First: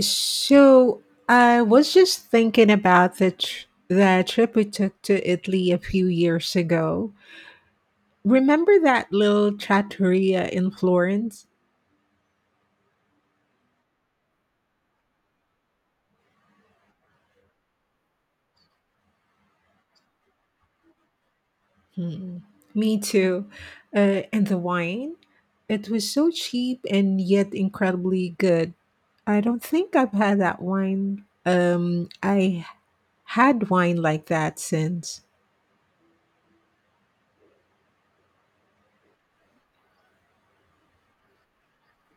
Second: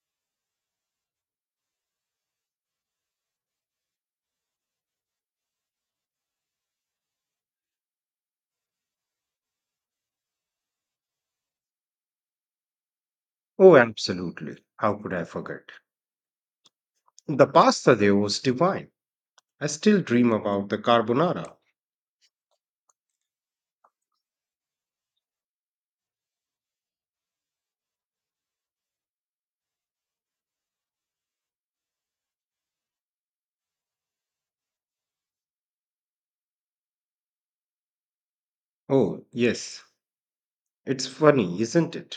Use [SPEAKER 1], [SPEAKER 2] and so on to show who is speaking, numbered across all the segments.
[SPEAKER 1] So I was just thinking about the trip we took to Italy a few years ago. Remember that little trattoria in Florence?
[SPEAKER 2] Oh, absolutely. How could I forget? The pasta there was divine. I still dream about the carbonara.
[SPEAKER 1] Hmm. Me too. And the wine? It was so cheap and yet incredibly good. I don't think I've had that wine. I had wine like that since.
[SPEAKER 2] Oh, yes. It's funny, isn't it?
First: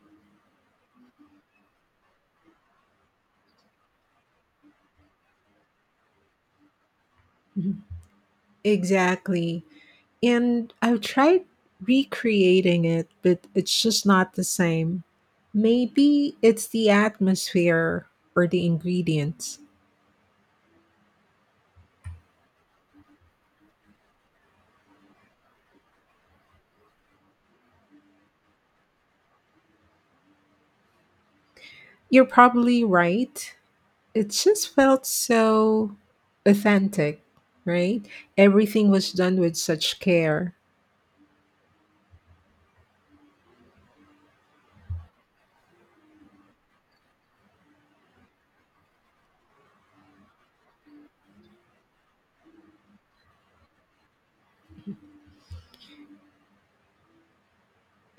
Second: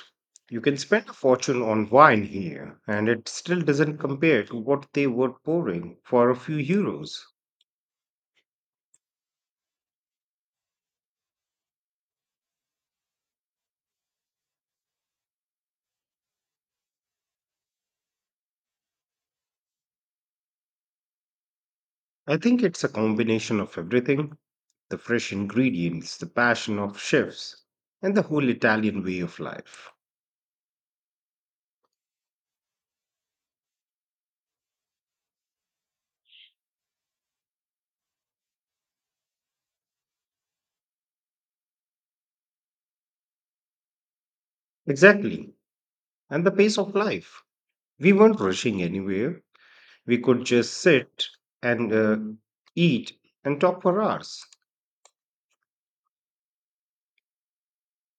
[SPEAKER 2] You can spend a fortune on wine here, and it still doesn't compare to what they were pouring for a few euros.
[SPEAKER 1] Mhm. Exactly. And I've tried recreating it, but it's just not the same. Maybe it's the atmosphere or the ingredients.
[SPEAKER 2] I think it's a combination of everything: the fresh ingredients, the passion of chefs, and the whole Italian way of life.
[SPEAKER 1] You're probably right. It just felt so authentic, right? Everything was done with such care.
[SPEAKER 2] Exactly. And the pace of life. We weren't rushing anywhere. We could just sit and eat and talk for hours.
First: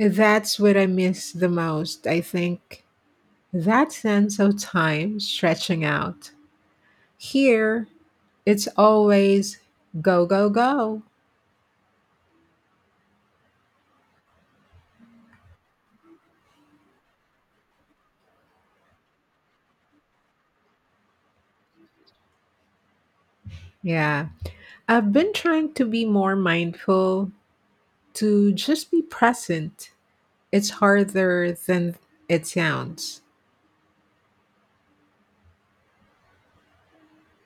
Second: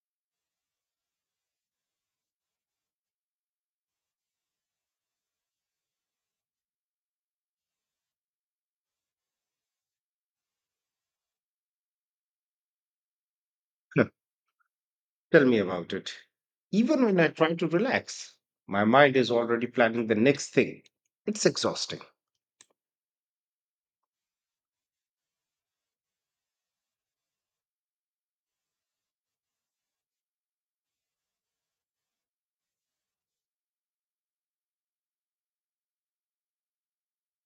[SPEAKER 1] That's what I miss the most, I think. That sense of time stretching out. Here, it's always go, go, go.
[SPEAKER 2] Huh, tell me about it. Even when I try to relax, my mind is already planning the next thing. It's exhausting.
[SPEAKER 1] Yeah. I've been trying to be more mindful, to just be present. It's harder than it sounds.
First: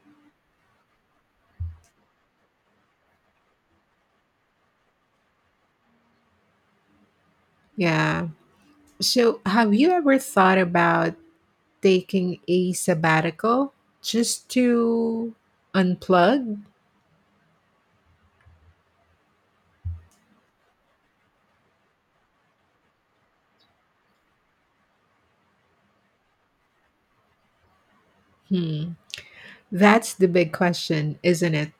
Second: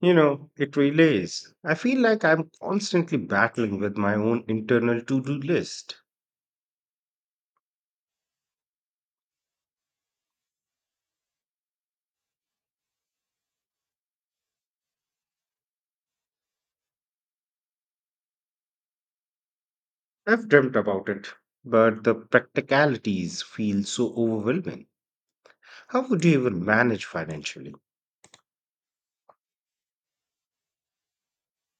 [SPEAKER 2] You know, it really is. I feel like I'm constantly battling with my own internal to do list.
[SPEAKER 1] Yeah. So, have you ever thought about taking a sabbatical just to unplug?
[SPEAKER 2] I've dreamt about it, but the practicalities feel so overwhelming. How would you even manage financially?
[SPEAKER 1] Hmm. That's the big question, isn't it?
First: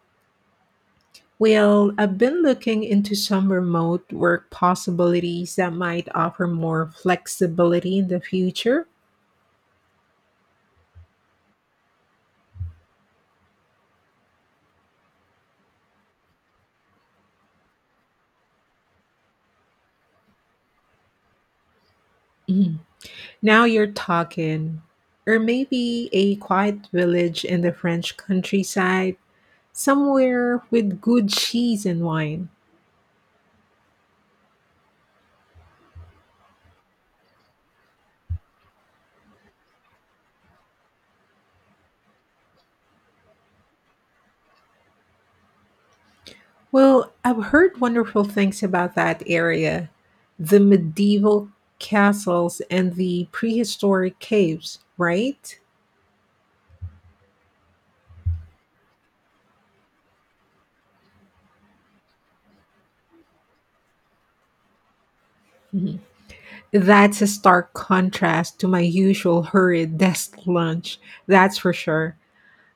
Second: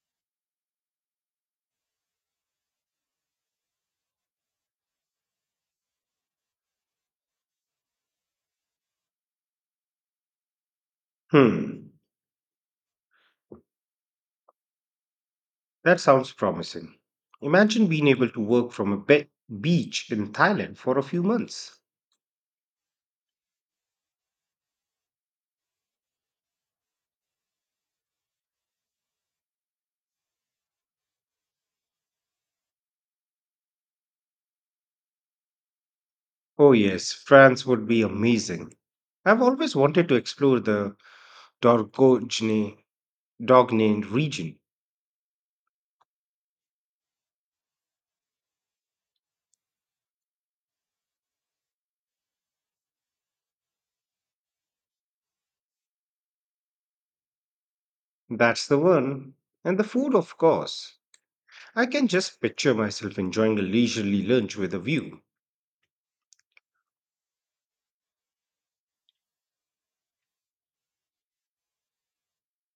[SPEAKER 1] Well, I've been looking into some remote work possibilities that might offer more flexibility in the future.
[SPEAKER 2] Hmm, that sounds promising. Imagine being able to work from a beach in Thailand for a few months.
[SPEAKER 1] Mhm. Now you're talking. Or maybe a quiet village in the French countryside, somewhere with good cheese and wine.
[SPEAKER 2] Oh, yes, France would be amazing. I've always wanted to explore the Dordogne, Dordogne region.
[SPEAKER 1] Well, I've heard wonderful things about that area, the medieval castles and the prehistoric caves, right?
[SPEAKER 2] That's the one. And the food, of course. I can just picture myself enjoying a leisurely lunch with a view.
[SPEAKER 1] Mhm. That's a stark contrast to my usual hurried desk lunch, that's for sure.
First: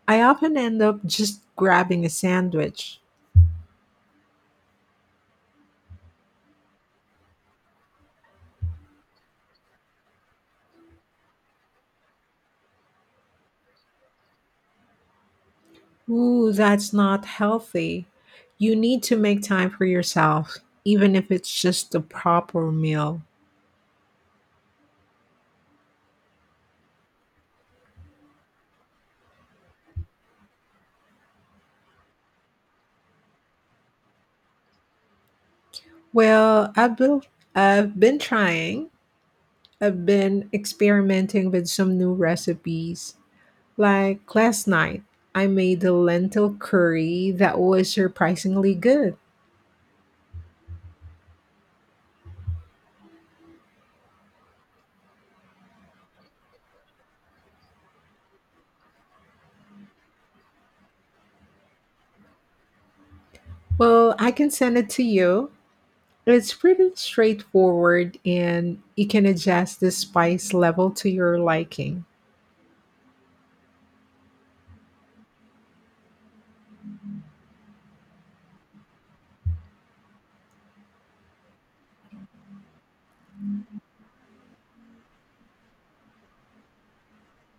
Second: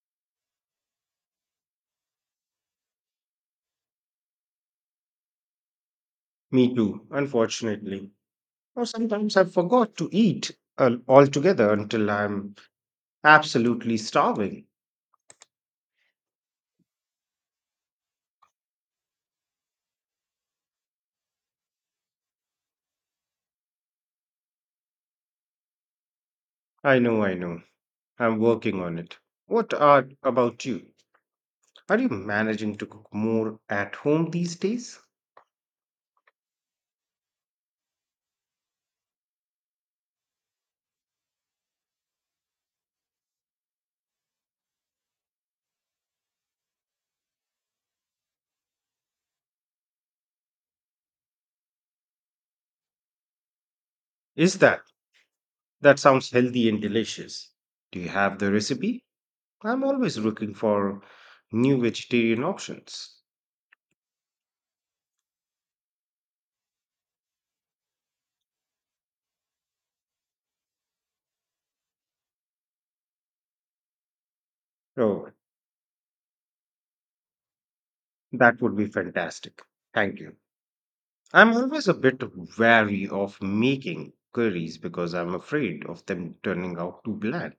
[SPEAKER 1] I often end up just grabbing a sandwich.
[SPEAKER 2] Me too, unfortunately. Or sometimes I forgot to eat altogether until I'm absolutely starving.
[SPEAKER 1] Ooh, that's not healthy. You need to make time for yourself, even if it's just the proper meal.
[SPEAKER 2] I know, I know. I'm working on it. What are about you? Are you managing to cook more at home these days?
[SPEAKER 1] Well, I've been trying. I've been experimenting with some new recipes. Like last night, I made a lentil curry that was surprisingly good.
[SPEAKER 2] Is that? That sounds healthy and delicious. Do you have the recipe? I'm always looking for new vegetarian options.
[SPEAKER 1] Well, I can send it to you. It's pretty straightforward and you can adjust the spice level to your liking.
[SPEAKER 2] Oh, that would be fantastic. Thank you. I'm always a bit wary of making curries because I'm afraid of them turning out too bland.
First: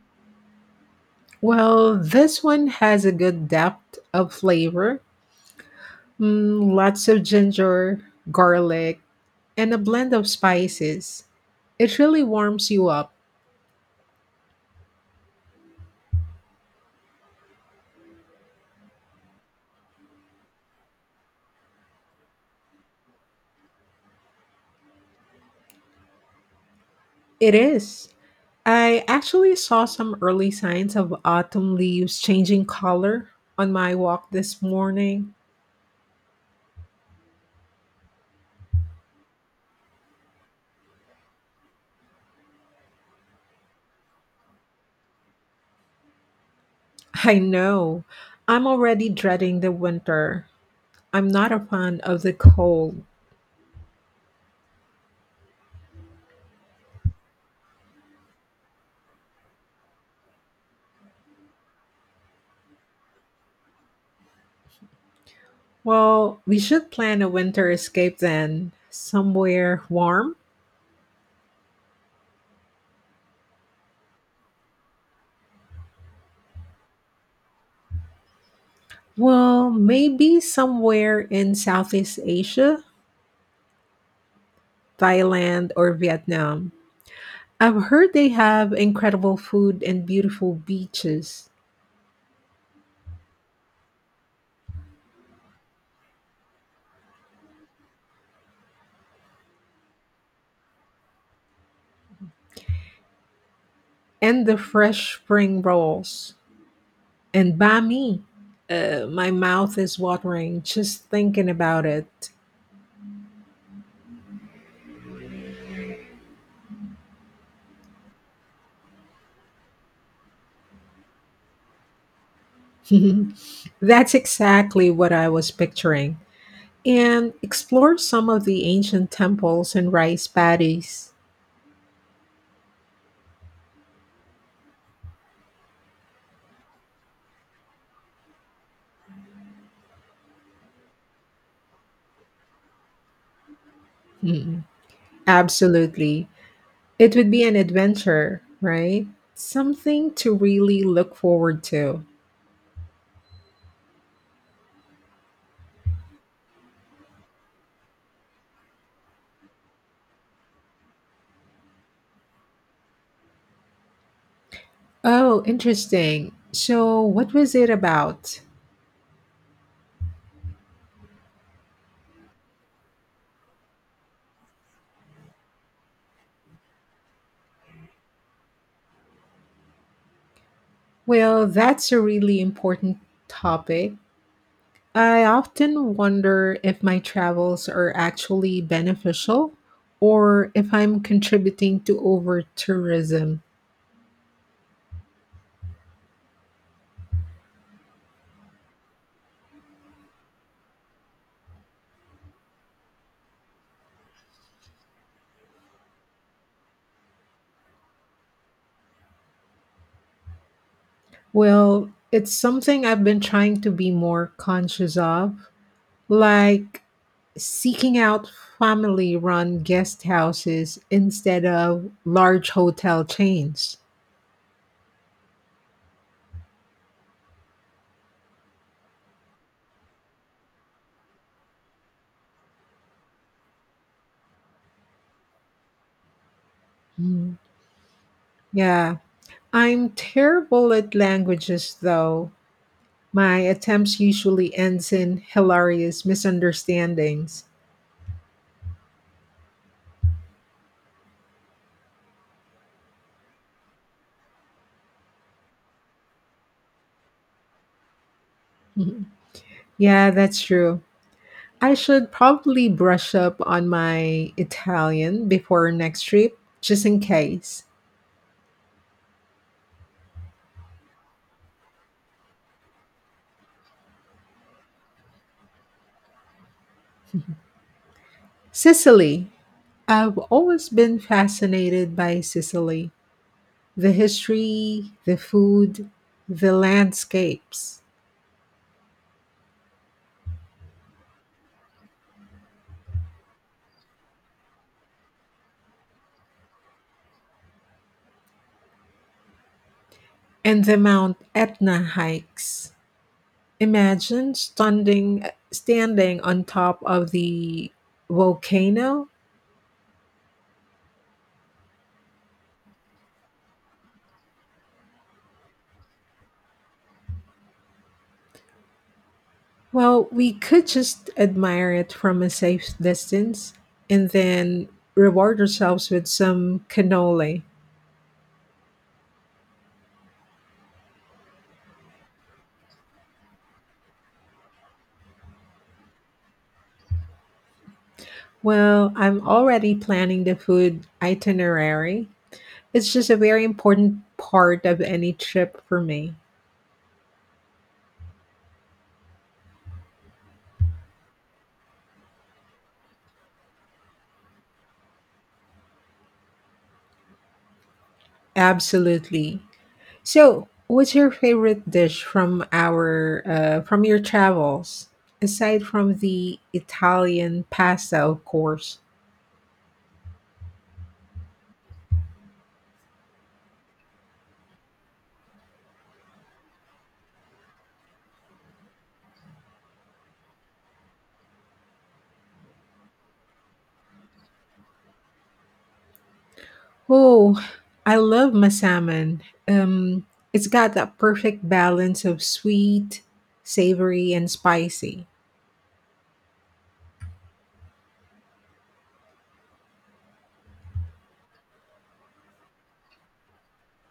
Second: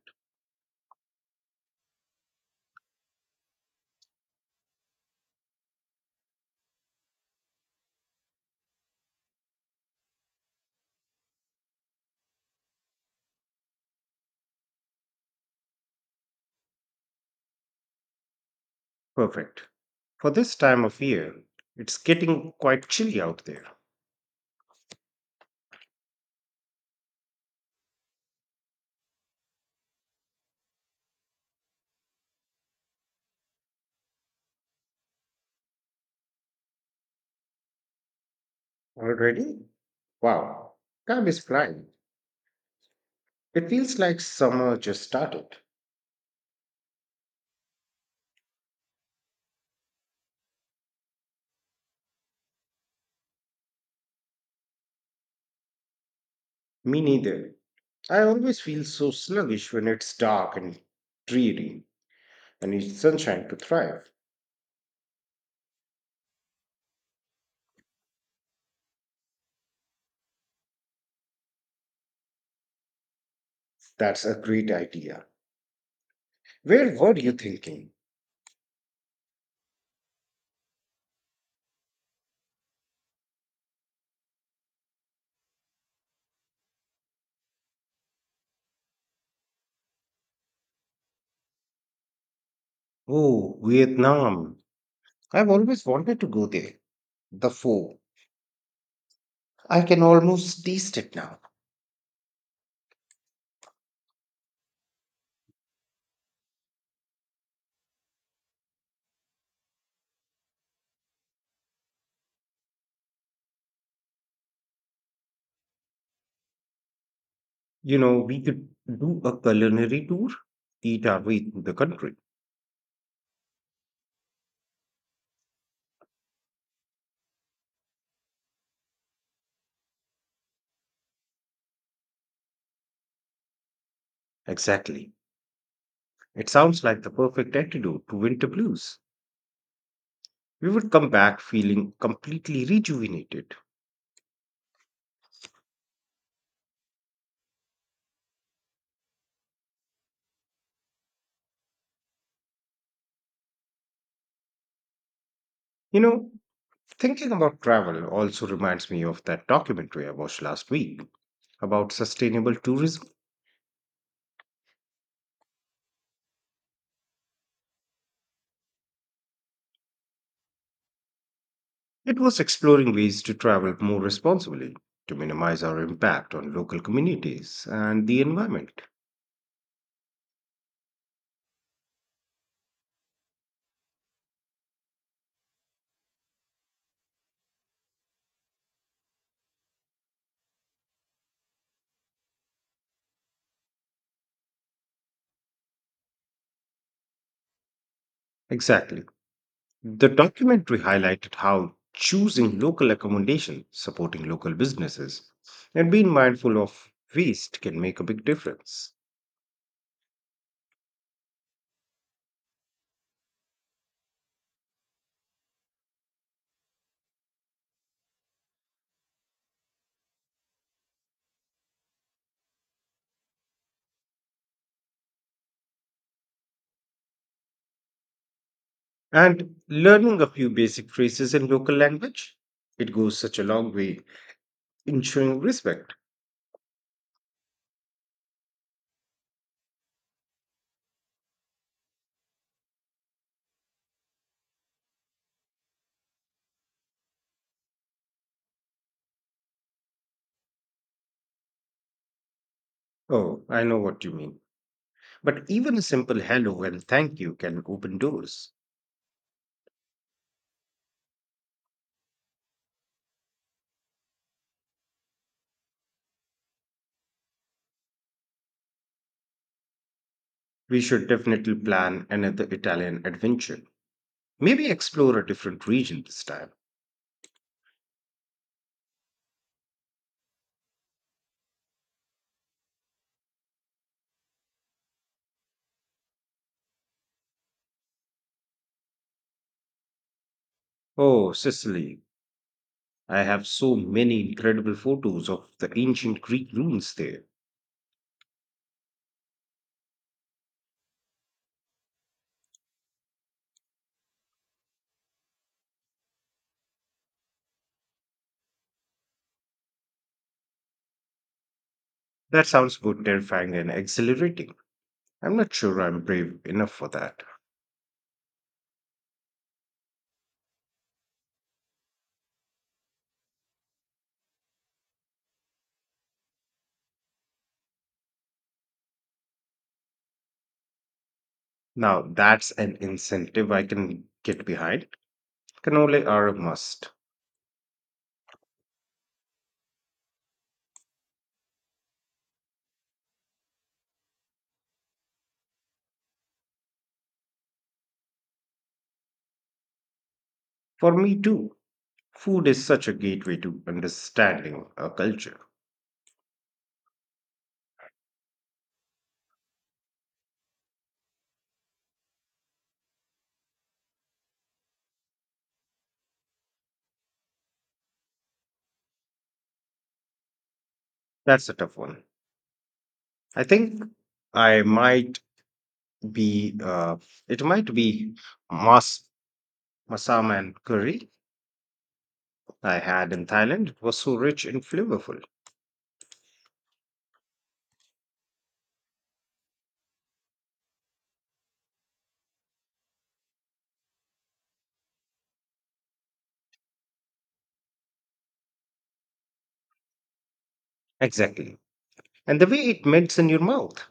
[SPEAKER 1] Well, this one has a good depth of flavor. Lots of ginger, garlic, and a blend of spices. It really warms you up.
[SPEAKER 2] Perfect. For this time of year, it's getting quite chilly out there.
[SPEAKER 1] It is. I actually saw some early signs of autumn leaves changing color on my walk this morning.
[SPEAKER 2] Already? Wow. Time is flying. It feels like summer just started.
[SPEAKER 1] I know. I'm already dreading the winter. I'm not a fan of the cold.
[SPEAKER 2] Me neither. I always feel so sluggish when it's dark and dreary. I need sunshine to thrive.
[SPEAKER 1] Well, we should plan a winter escape then, somewhere warm.
[SPEAKER 2] That's a great idea. Where were you thinking?
[SPEAKER 1] Well, maybe somewhere in Southeast Asia, Thailand or Vietnam. I've heard they have incredible food and beautiful beaches,
[SPEAKER 2] Oh, Vietnam. I've always wanted to go there. The foe. I can almost taste it now.
[SPEAKER 1] and the fresh spring rolls and banh mi. My mouth is watering just thinking about it.
[SPEAKER 2] You know, we could do a culinary tour, eat our way through the country.
[SPEAKER 1] That's exactly what I was picturing. And explore some of the ancient temples and rice paddies.
[SPEAKER 2] Exactly. It sounds like the perfect antidote to winter blues. We would come back feeling completely rejuvenated.
[SPEAKER 1] Mm, absolutely. It would be an adventure, right? Something to really look forward to.
[SPEAKER 2] You know, thinking about travel also reminds me of that documentary I watched last week about sustainable tourism.
[SPEAKER 1] Oh, interesting. So, what was it about?
[SPEAKER 2] It was exploring ways to travel more responsibly, to minimize our impact on local communities and the environment.
[SPEAKER 1] Well, that's a really important topic. I often wonder if my travels are actually beneficial or if I'm contributing to over tourism.
[SPEAKER 2] Exactly. The documentary highlighted how choosing local accommodation, supporting local businesses, and being mindful of waste can make a big difference.
[SPEAKER 1] Well, it's something I've been trying to be more conscious of, like seeking out family run guest houses instead of large hotel chains.
[SPEAKER 2] And learning a few basic phrases in local language, it goes such a long way in showing respect.
[SPEAKER 1] Mm. Yeah, I'm terrible at languages though. My attempts usually ends in hilarious misunderstandings.
[SPEAKER 2] Oh, I know what you mean. But even a simple hello and thank you can open doors.
[SPEAKER 1] Mhm. Yeah, that's true. I should probably brush up on my Italian before next trip, just in case.
[SPEAKER 2] We should definitely plan another Italian adventure. Maybe explore a different region this time.
[SPEAKER 1] Sicily. I've always been fascinated by Sicily, the history, the food, the landscapes,
[SPEAKER 2] Oh, Sicily. I have so many incredible photos of the ancient Greek ruins there.
[SPEAKER 1] and the Mount Etna hikes. Imagine standing on top of the volcano.
[SPEAKER 2] That sounds both terrifying and exhilarating. I'm not sure I'm brave enough for that.
[SPEAKER 1] Well, we could just admire it from a safe distance and then reward ourselves with some cannoli.
[SPEAKER 2] Now, that's an incentive I can get behind. Cannoli are a must.
[SPEAKER 1] Well, I'm already planning the food itinerary. It's just a very important part of any trip for me.
[SPEAKER 2] For me, too. Food is such a gateway to understanding a culture.
[SPEAKER 1] Absolutely. So, what's your favorite dish from your travels, aside from the Italian pasta, of course?
[SPEAKER 2] That's a tough one. I think I might be, uh, it might be mas masam and curry I had in Thailand. It was so rich and flavorful.
[SPEAKER 1] Oh, I love my salmon. Um, it's got that perfect balance of sweet, savory, and spicy.
[SPEAKER 2] Exactly. And the way it melts in your mouth.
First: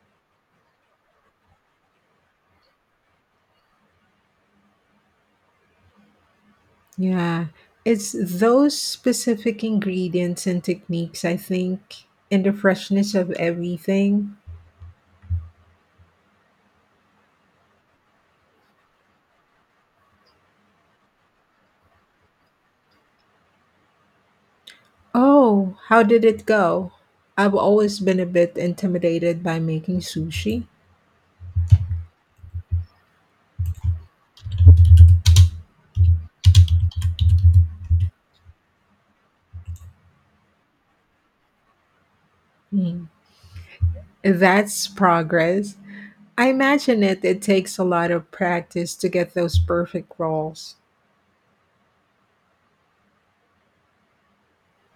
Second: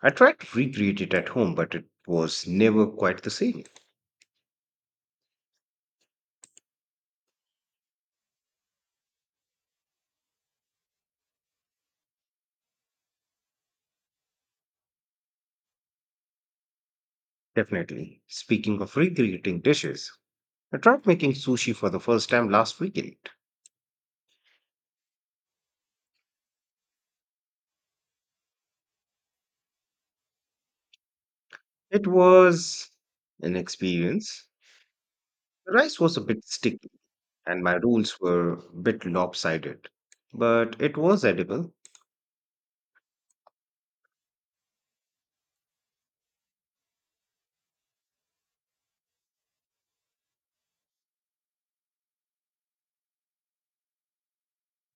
[SPEAKER 2] I tried to recreate it at home, but it was never quite the same.
[SPEAKER 1] Yeah, it's those specific ingredients and techniques, I think, and the freshness of everything.
[SPEAKER 2] Definitely. Speaking of recreating dishes, I tried making sushi for the first time last weekend.
[SPEAKER 1] Oh, how did it go? I've always been a bit intimidated by making sushi.
[SPEAKER 2] It was an experience. The rice was a bit sticky and my rolls were a bit lopsided, but it was edible. It
[SPEAKER 1] Hmm. That's progress. I imagine it takes a lot of practice to get those perfect rolls.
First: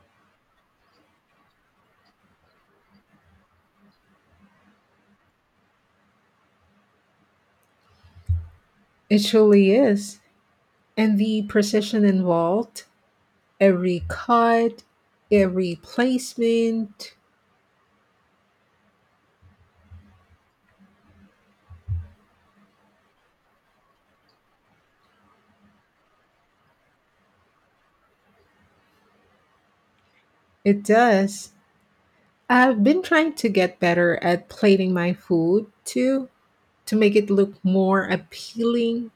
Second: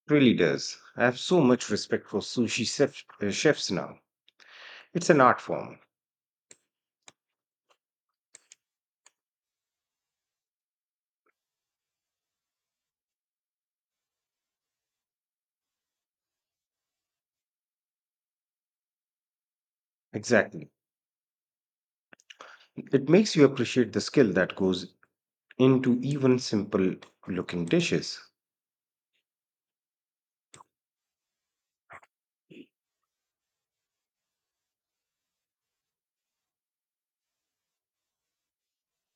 [SPEAKER 2] really does. I have so much respect for chefs now. It's an art form.
[SPEAKER 1] It truly is. And the precision involved, every cut, every placement.
[SPEAKER 2] Exactly. It makes you appreciate the skill that goes into even simple looking dishes.
[SPEAKER 1] It does. I've been trying to get better at plating my food too, to make it look more appealing.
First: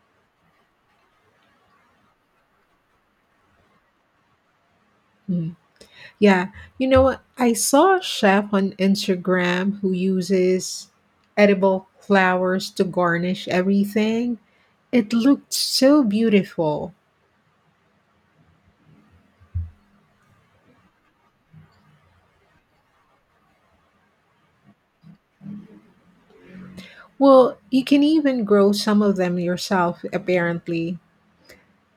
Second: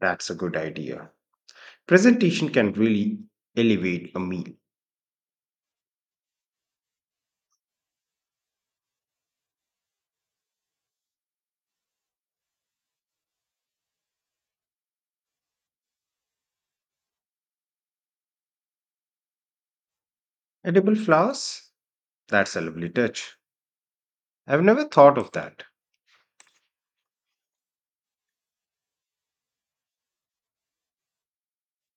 [SPEAKER 2] That's a good idea. Presentation can really elevate a meal.
[SPEAKER 1] Yeah, you know what? I saw a chef on Instagram who uses edible flowers to garnish everything. It looked so beautiful.
[SPEAKER 2] Edible flowers? That's a lovely touch. I've never thought of that.
[SPEAKER 1] Well, you can even grow some of them yourself, apparently.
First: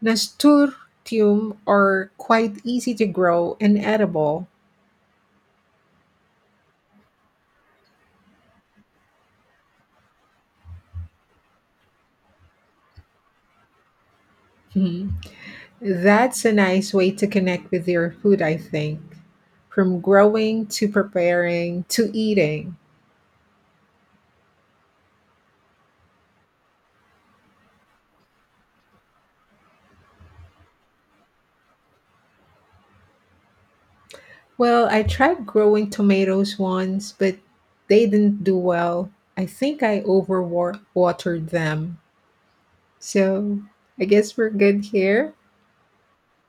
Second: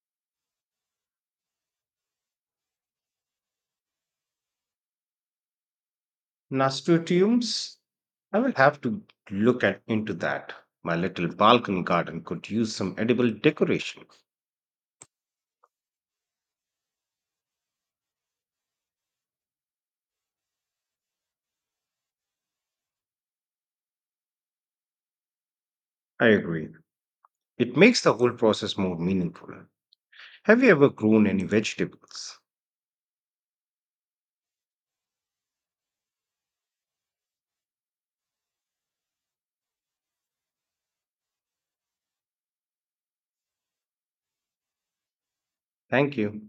[SPEAKER 1] Nasturtium are quite easy to grow and edible.
[SPEAKER 2] Nasturtiums. I will have to look at into that. My little balcony garden could use some edible decoration.
[SPEAKER 1] Hmm. That's a nice way to connect with your food, I think. From growing to preparing to eating.
[SPEAKER 2] I agree. It makes the whole process more meaningful. Have you ever grown any vegetables?
[SPEAKER 1] Well, I tried growing tomatoes once, but they didn't do well. I think I overwatered them. So I guess we're good here.
[SPEAKER 2] Thank you.